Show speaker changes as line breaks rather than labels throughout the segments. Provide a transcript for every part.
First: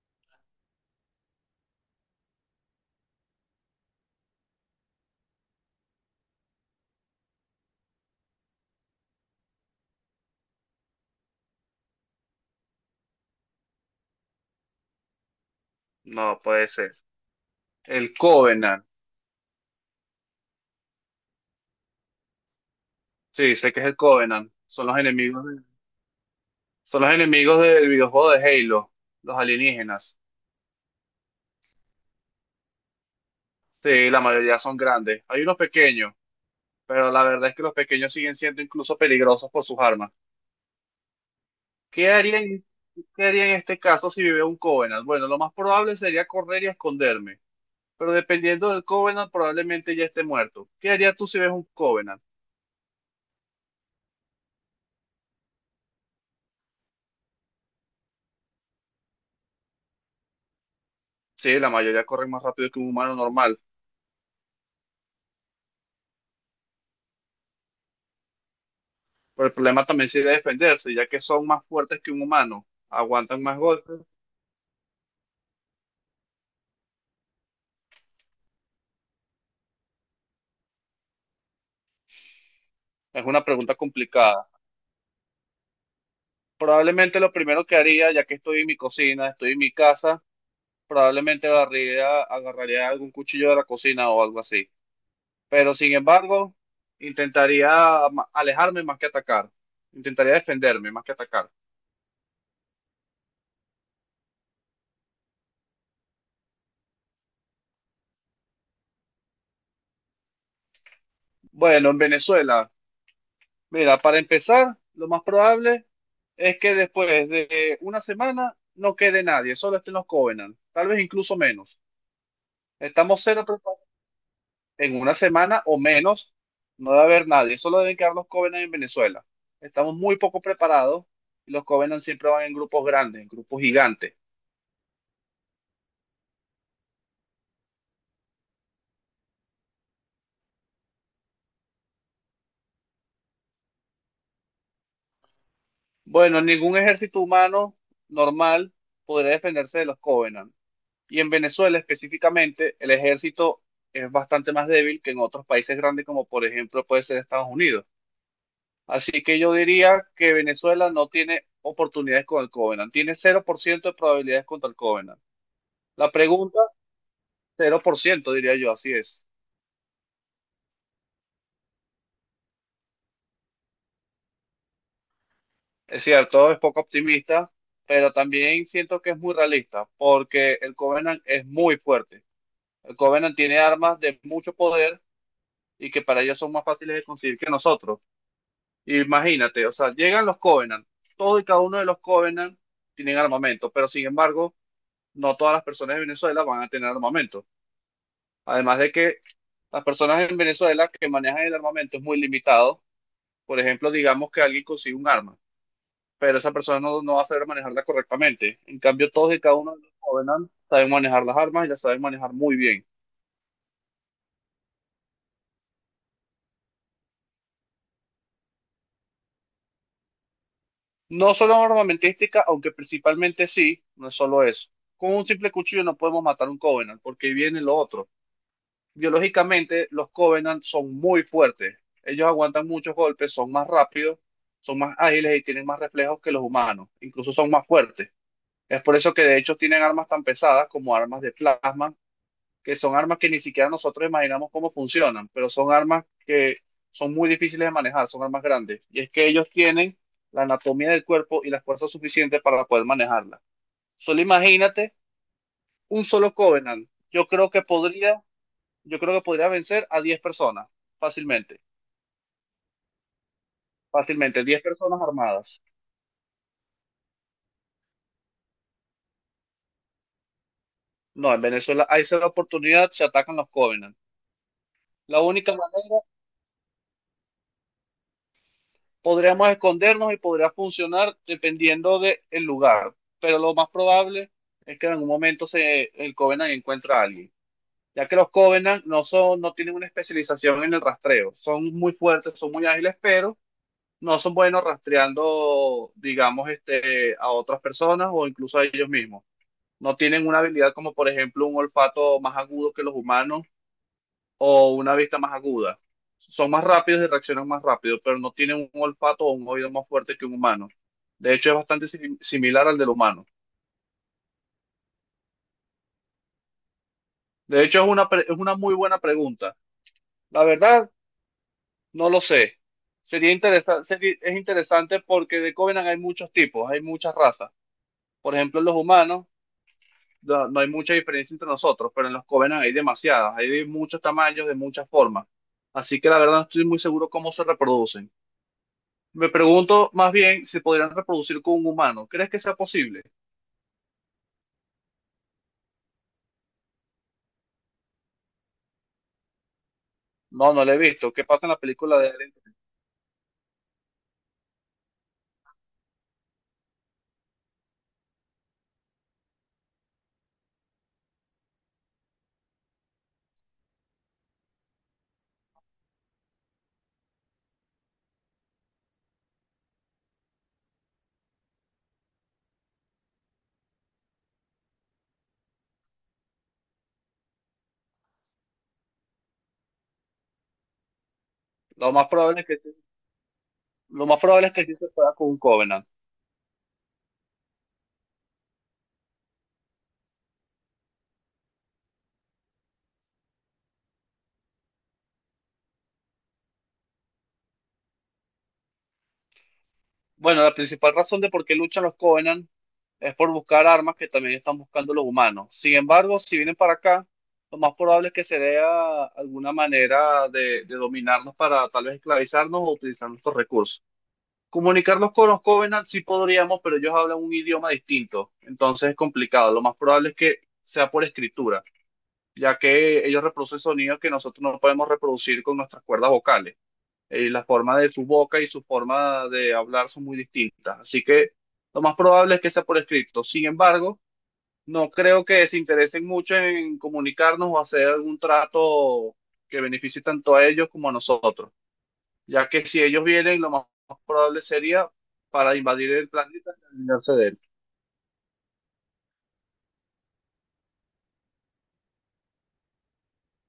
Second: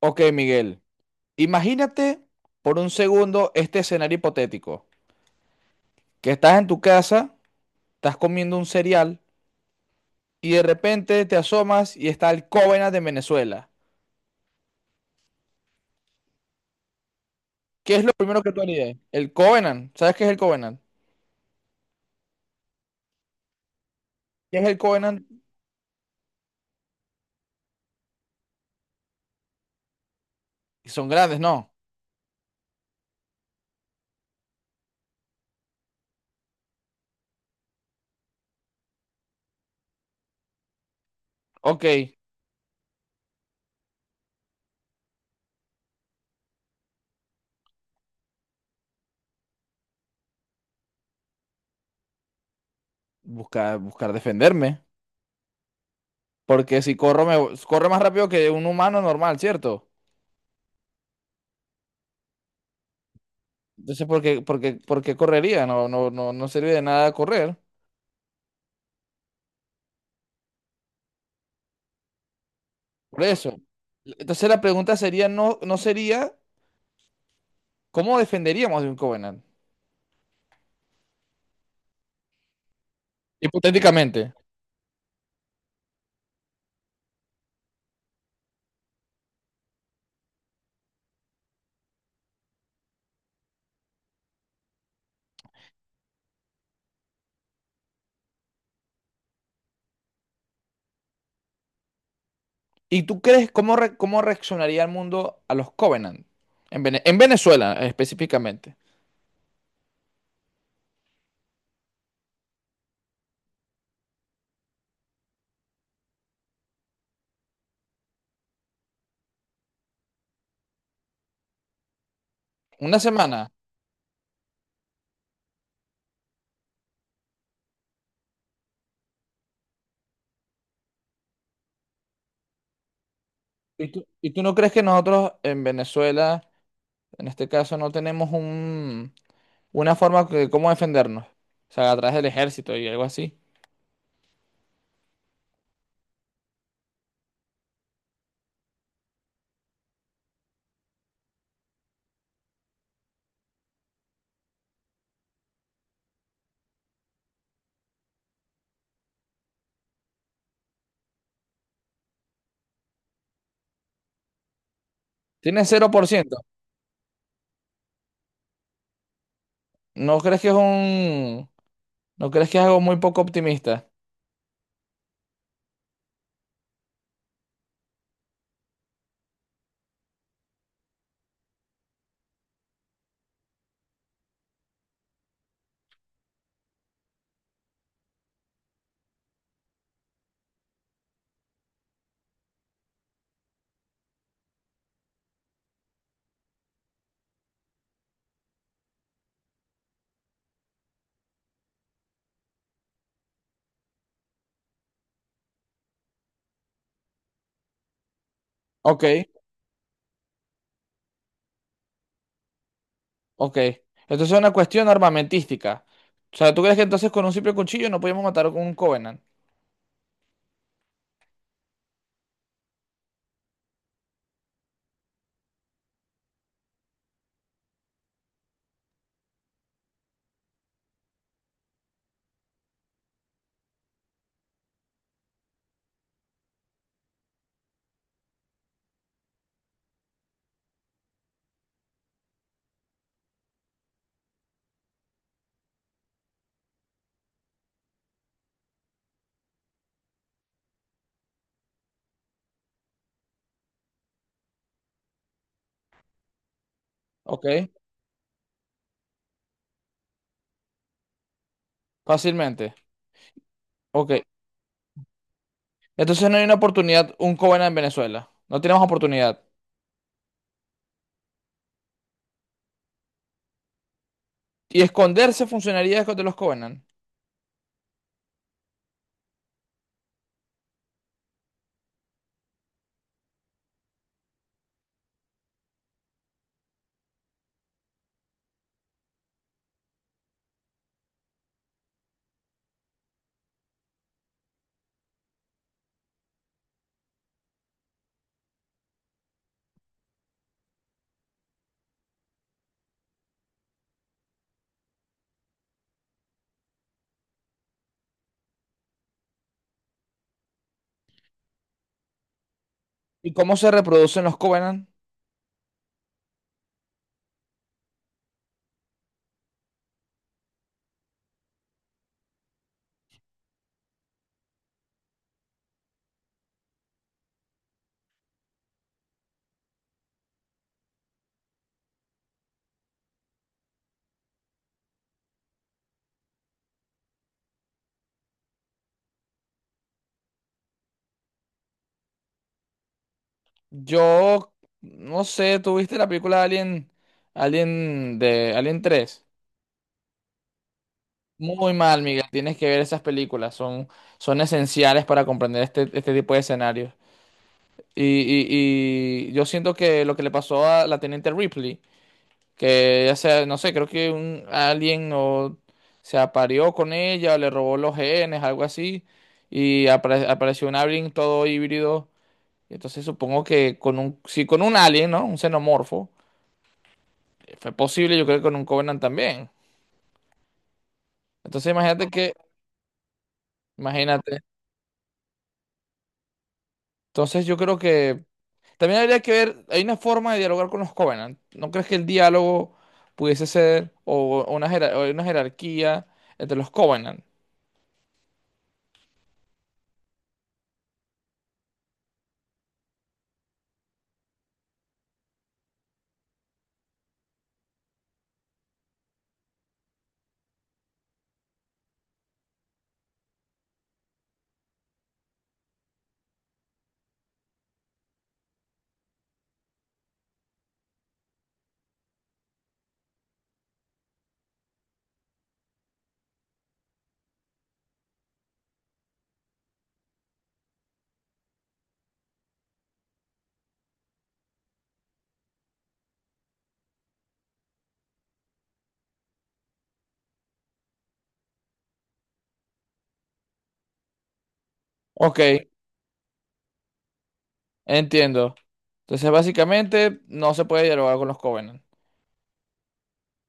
Ok, Miguel, imagínate por un segundo este escenario hipotético, que estás en tu casa, estás comiendo un cereal y de repente te asomas y está el Covenant de Venezuela.
No puede ser.
¿Qué es
El
lo primero que tú
Covenant.
harías? El Covenant, ¿sabes qué es el Covenant?
Sí, sé que es el Covenant.
¿Qué es el
Son los
Covenant?
son los enemigos del videojuego de Halo, los alienígenas.
Son grandes, ¿no?
Sí, la mayoría son grandes. Hay unos pequeños, pero la verdad es que los pequeños siguen siendo incluso peligrosos por sus armas.
Ok,
¿Qué haría en, ¿qué haría en este caso si vive un Covenant? Bueno, lo más probable sería correr y esconderme, pero dependiendo del Covenant probablemente ya esté muerto. ¿Qué harías tú si ves un Covenant?
buscar defenderme, porque si corro, corre más rápido que un humano normal, ¿cierto?
Sí, la mayoría corren más rápido que un humano normal.
Entonces, ¿ por qué correría? No, no, no, no sirve de nada correr.
Pero el problema también sería defenderse, ya que son más fuertes que un humano,
Por
aguantan más
eso.
golpes.
Entonces la pregunta sería, no, no sería, ¿cómo defenderíamos de un Covenant?
Es una pregunta
Hipotéticamente.
complicada. Probablemente lo primero que haría, ya que estoy en mi cocina, estoy en mi casa, probablemente agarraría algún cuchillo de la cocina o algo así. Pero sin embargo, intentaría alejarme más que atacar. Intentaría defenderme más que atacar.
¿Y tú crees cómo, cómo reaccionaría el mundo a los Covenant? En Venezuela, específicamente.
Bueno, en Venezuela, mira, para empezar, lo más probable es que después de una semana no quede nadie, solo estén los Covenant, tal vez incluso menos.
Una
Estamos
semana.
cero preparados. En una semana o menos no debe haber nadie, solo deben quedar los Covenant en Venezuela. Estamos muy poco preparados y los Covenant siempre van en grupos grandes, en grupos
¿Y tú,
gigantes.
y tú no crees que nosotros en Venezuela, en este caso, no tenemos una forma de cómo defendernos? O sea, a través del ejército y algo así.
Bueno, ningún ejército humano normal podría defenderse de los Covenant. Y en Venezuela específicamente, el ejército es bastante más débil que en otros países grandes como por ejemplo puede ser Estados Unidos. Así que yo diría que Venezuela no tiene oportunidades con el Covenant, tiene 0% de probabilidades contra el Covenant.
Tiene cero por
La
ciento.
pregunta, 0% diría yo, así es.
¿No crees que es un... ¿No crees que es algo muy poco optimista?
Es cierto, es poco optimista, pero también siento que es muy realista porque el Covenant es muy fuerte. El Covenant tiene armas de mucho poder y que para ellos son más fáciles de conseguir que nosotros. Imagínate, o sea, llegan los Covenant, todos y cada uno de los Covenant tienen armamento, pero sin embargo, no todas las personas de Venezuela van a tener armamento. Además de que las personas en Venezuela que manejan el armamento es muy limitado. Por ejemplo, digamos que alguien consigue un arma, pero esa persona no va a saber manejarla correctamente. En
Ok.
cambio, todos y cada uno de los Covenant saben manejar las armas y las saben manejar muy bien.
Ok. Entonces es una cuestión armamentística. O sea, ¿tú crees que entonces con un simple cuchillo no podíamos matar a un Covenant?
No solo armamentística, aunque principalmente sí, no es solo eso. Con un simple cuchillo no podemos matar un Covenant, porque ahí viene lo otro, biológicamente los Covenant son muy fuertes. Ellos aguantan muchos golpes, son más rápidos, son más ágiles y tienen más reflejos que los humanos. Incluso son más fuertes. Es por eso que de hecho tienen armas tan pesadas como armas de plasma, que son armas que ni siquiera nosotros imaginamos cómo funcionan, pero son armas que son muy difíciles de manejar, son armas grandes. Y es que ellos tienen la anatomía del cuerpo y la fuerza suficiente para poder manejarla. Solo imagínate un solo Covenant.
Ok.
Yo creo que podría vencer a 10 personas, fácilmente,
Fácilmente. Ok.
fácilmente, 10 personas armadas.
Entonces no hay una oportunidad, un Covenant en Venezuela. No tenemos oportunidad.
No, en Venezuela hay esa oportunidad, se atacan los Covenant.
Y
La
esconderse
única manera,
funcionaría de los Covenant.
podríamos escondernos y podría funcionar dependiendo del lugar, pero lo más probable es que en algún momento el Covenant encuentra a alguien, ya que los Covenant no tienen una especialización en el rastreo, son muy fuertes, son muy ágiles, pero no son buenos rastreando, digamos, a otras personas o incluso a ellos mismos. No tienen una habilidad como por ejemplo un olfato más agudo que los humanos o una vista más aguda. Son más rápidos y reaccionan más rápido, pero no tienen un olfato o un oído más fuerte que un humano. De hecho, es bastante similar al del humano.
¿Y cómo se reproducen los Covenant?
De hecho, es una muy buena pregunta. La verdad, no lo sé. Sería interesante, es interesante porque de Covenant hay muchos tipos, hay muchas razas. Por ejemplo, los humanos no hay mucha diferencia entre nosotros, pero en los Covenant hay demasiadas, hay de muchos tamaños, de muchas formas. Así que la verdad no estoy muy seguro cómo se reproducen. Me pregunto más bien si podrían reproducir con un humano. ¿Crees que sea posible?
Yo no sé, ¿tú viste la película de Alien, Alien de Alien 3?
No, no lo he visto. ¿Qué pasa en la
Muy
película
mal,
de
Miguel.
Alien?
Tienes que ver esas películas. Son, son esenciales para comprender este tipo de escenarios. Y yo siento que lo que le pasó a la teniente Ripley, que ya sea, no sé, creo que un alien o se apareó con ella, o le robó los genes, algo así, y apareció un alien todo híbrido. Entonces supongo que con un, si con un alien, ¿no? Un xenomorfo, fue posible, yo creo que con un Covenant también. Entonces
Lo más probable es que, lo más
imagínate.
probable es que sí se pueda con un Covenant.
Entonces yo creo que también habría que ver, hay una forma de dialogar con los Covenant. ¿No crees que el diálogo pudiese ser o una, jerar- o una jerarquía entre los Covenant?
Bueno, la principal razón de por qué luchan los Covenant es por buscar armas que también están buscando los humanos. Sin embargo, si vienen para acá, lo más probable es que se vea alguna manera de dominarnos para tal vez esclavizarnos o utilizar nuestros recursos. Comunicarnos con los Covenant sí podríamos, pero ellos hablan un idioma distinto, entonces es complicado. Lo más probable es que sea por escritura, ya que ellos reproducen sonidos que nosotros no podemos reproducir con nuestras cuerdas vocales, la forma de su boca y su forma de hablar son muy distintas. Así que lo más probable es que sea por escrito. Sin embargo, no creo que se interesen mucho en comunicarnos o hacer algún trato que beneficie tanto a ellos como a nosotros, ya que si ellos vienen, lo más probable sería
Ok,
para invadir el planeta y alinearse de él.
entiendo. Entonces, básicamente, no se puede dialogar con los Covenant.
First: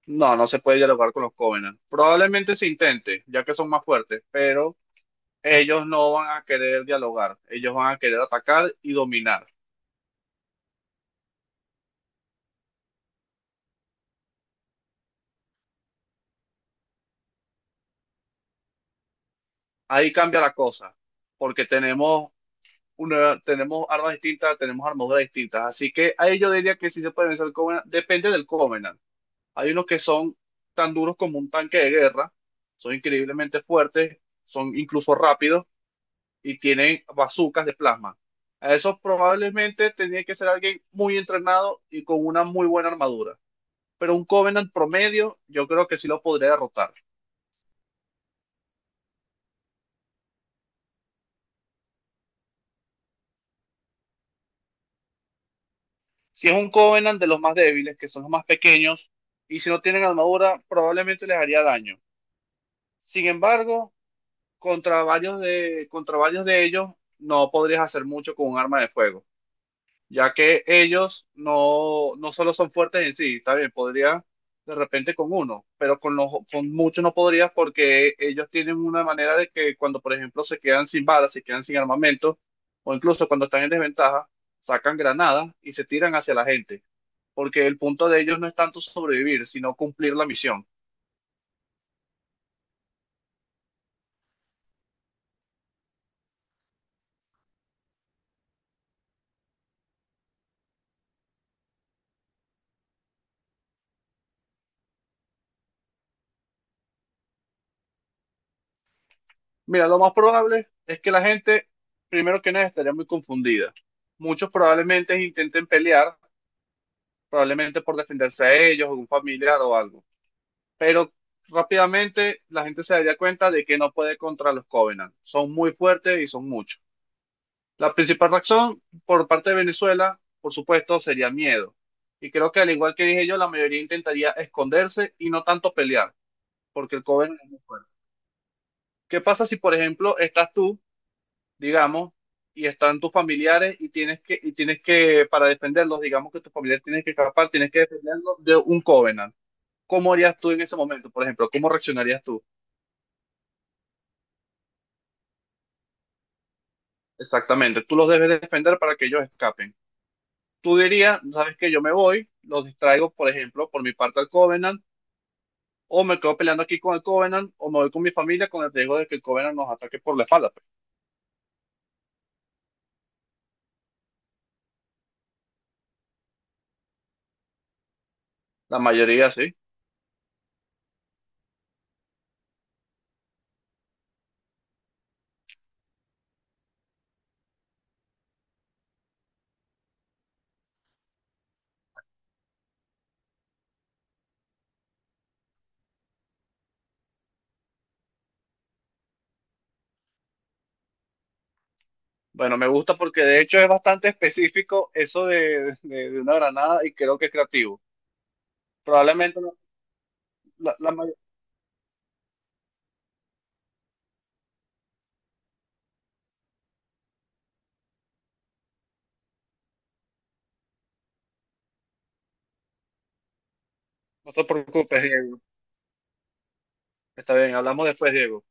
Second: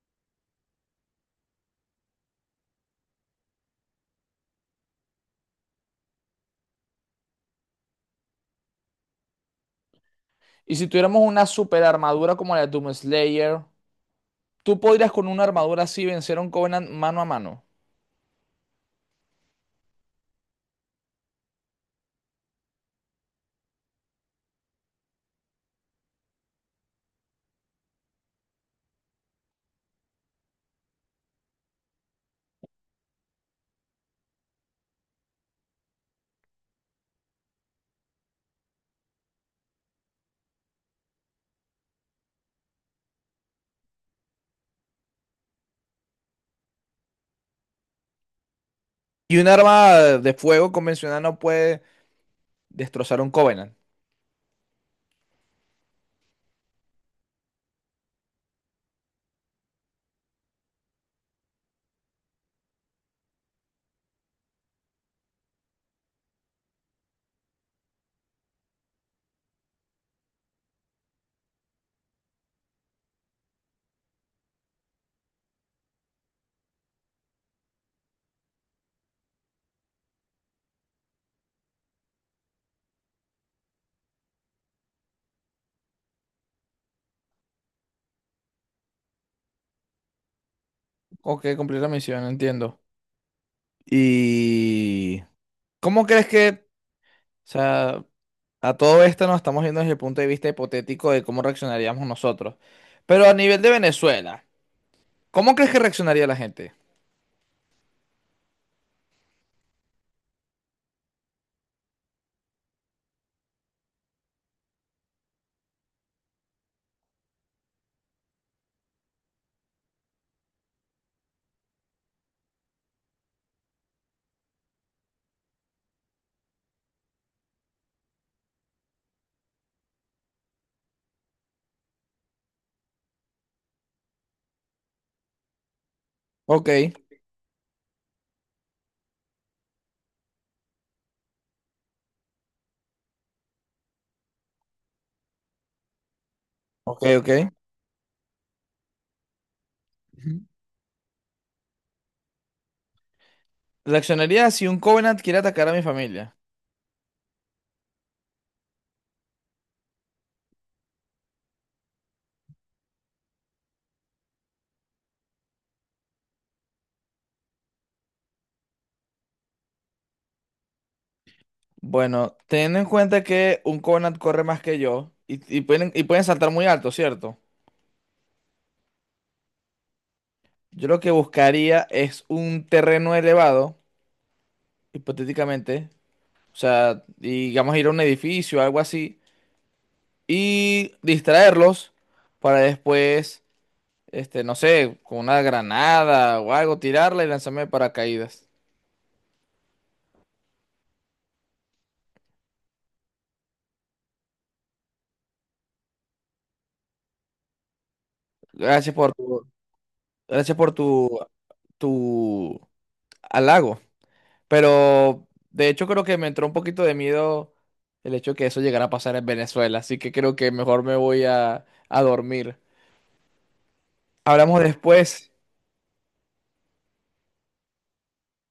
No, no se puede dialogar con los Covenant. Probablemente se intente, ya que son más fuertes, pero ellos no van a querer dialogar, ellos van a querer atacar y dominar.
Y si tuviéramos una super armadura como la de Doom Slayer, ¿tú podrías con una armadura así vencer a un Covenant mano a mano?
Ahí cambia la cosa, porque tenemos tenemos armas distintas, tenemos armaduras distintas. Así que ahí yo diría que sí se puede vencer el Covenant, depende del Covenant. Hay unos que son tan duros como un tanque de guerra, son increíblemente fuertes, son incluso rápidos y tienen bazucas de plasma. A esos probablemente tenía que ser alguien muy entrenado y con una muy buena armadura. Pero un Covenant promedio, yo creo que sí lo podría derrotar.
Y un arma de fuego convencional no puede destrozar a un Covenant.
Si es un Covenant de los más débiles, que son los más pequeños, y si no tienen armadura, probablemente les haría daño. Sin embargo, contra varios de ellos, no podrías hacer mucho con un arma de fuego, ya que ellos no solo son fuertes en sí, está bien, podría de repente con uno, pero con muchos no podrías porque ellos tienen una manera de que cuando, por ejemplo, se quedan sin balas, se quedan sin armamento, o incluso cuando están en desventaja, sacan granadas y se tiran hacia la gente porque el punto de ellos no es tanto sobrevivir, sino cumplir la misión.
Ok, cumplir la misión, entiendo. ¿Y cómo crees que, o sea, a todo esto nos estamos viendo desde el punto de vista hipotético de cómo reaccionaríamos nosotros? Pero a nivel de Venezuela, ¿cómo crees que reaccionaría la gente?
Mira, lo más probable es que la gente, primero que nada, estaría muy confundida. Muchos probablemente intenten pelear, probablemente por defenderse a ellos o un familiar o algo, pero rápidamente la gente se daría cuenta de que no puede contra los Covenant. Son muy fuertes y son muchos. La principal razón por parte de Venezuela, por supuesto, sería miedo. Y creo que al igual que dije yo, la mayoría intentaría esconderse y no tanto pelear,
Ok,
porque el Covenant es muy fuerte. ¿Qué pasa si, por ejemplo, estás tú, digamos, y están tus familiares y tienes que, para defenderlos, digamos que tus familiares
ok,
tienen que
ok.
escapar, tienes que defenderlos de un Covenant? ¿Cómo harías
Ujú.
tú en ese momento, por ejemplo? ¿Cómo reaccionarías tú?
Reaccionaría si un Covenant quiere atacar a mi familia.
Exactamente, tú los debes defender para que ellos escapen. Tú dirías, sabes que yo me voy, los distraigo, por ejemplo, por mi parte al Covenant, o me quedo peleando aquí con el Covenant, o me voy con mi familia con el riesgo de que el Covenant nos ataque por la espalda, pues.
Bueno, teniendo en cuenta que un Covenant corre más que yo y, y pueden saltar muy alto, ¿cierto?
La mayoría sí.
Yo lo que buscaría es un terreno elevado, hipotéticamente. O sea, digamos ir a un edificio, algo así, y distraerlos para después no sé, con una granada o algo, tirarla y lanzarme de paracaídas.
Bueno, me gusta porque de hecho es bastante específico eso de una granada y creo que es creativo.
Gracias por
Probablemente
tu,
no,
gracias por
la, la
tu,
may-
tu halago. Pero de hecho creo que me entró un poquito de miedo el hecho de que eso llegara a pasar en Venezuela, así que creo que mejor me voy a dormir.
no te
Hablamos
preocupes,
después.
Diego. Está bien, hablamos después, Diego.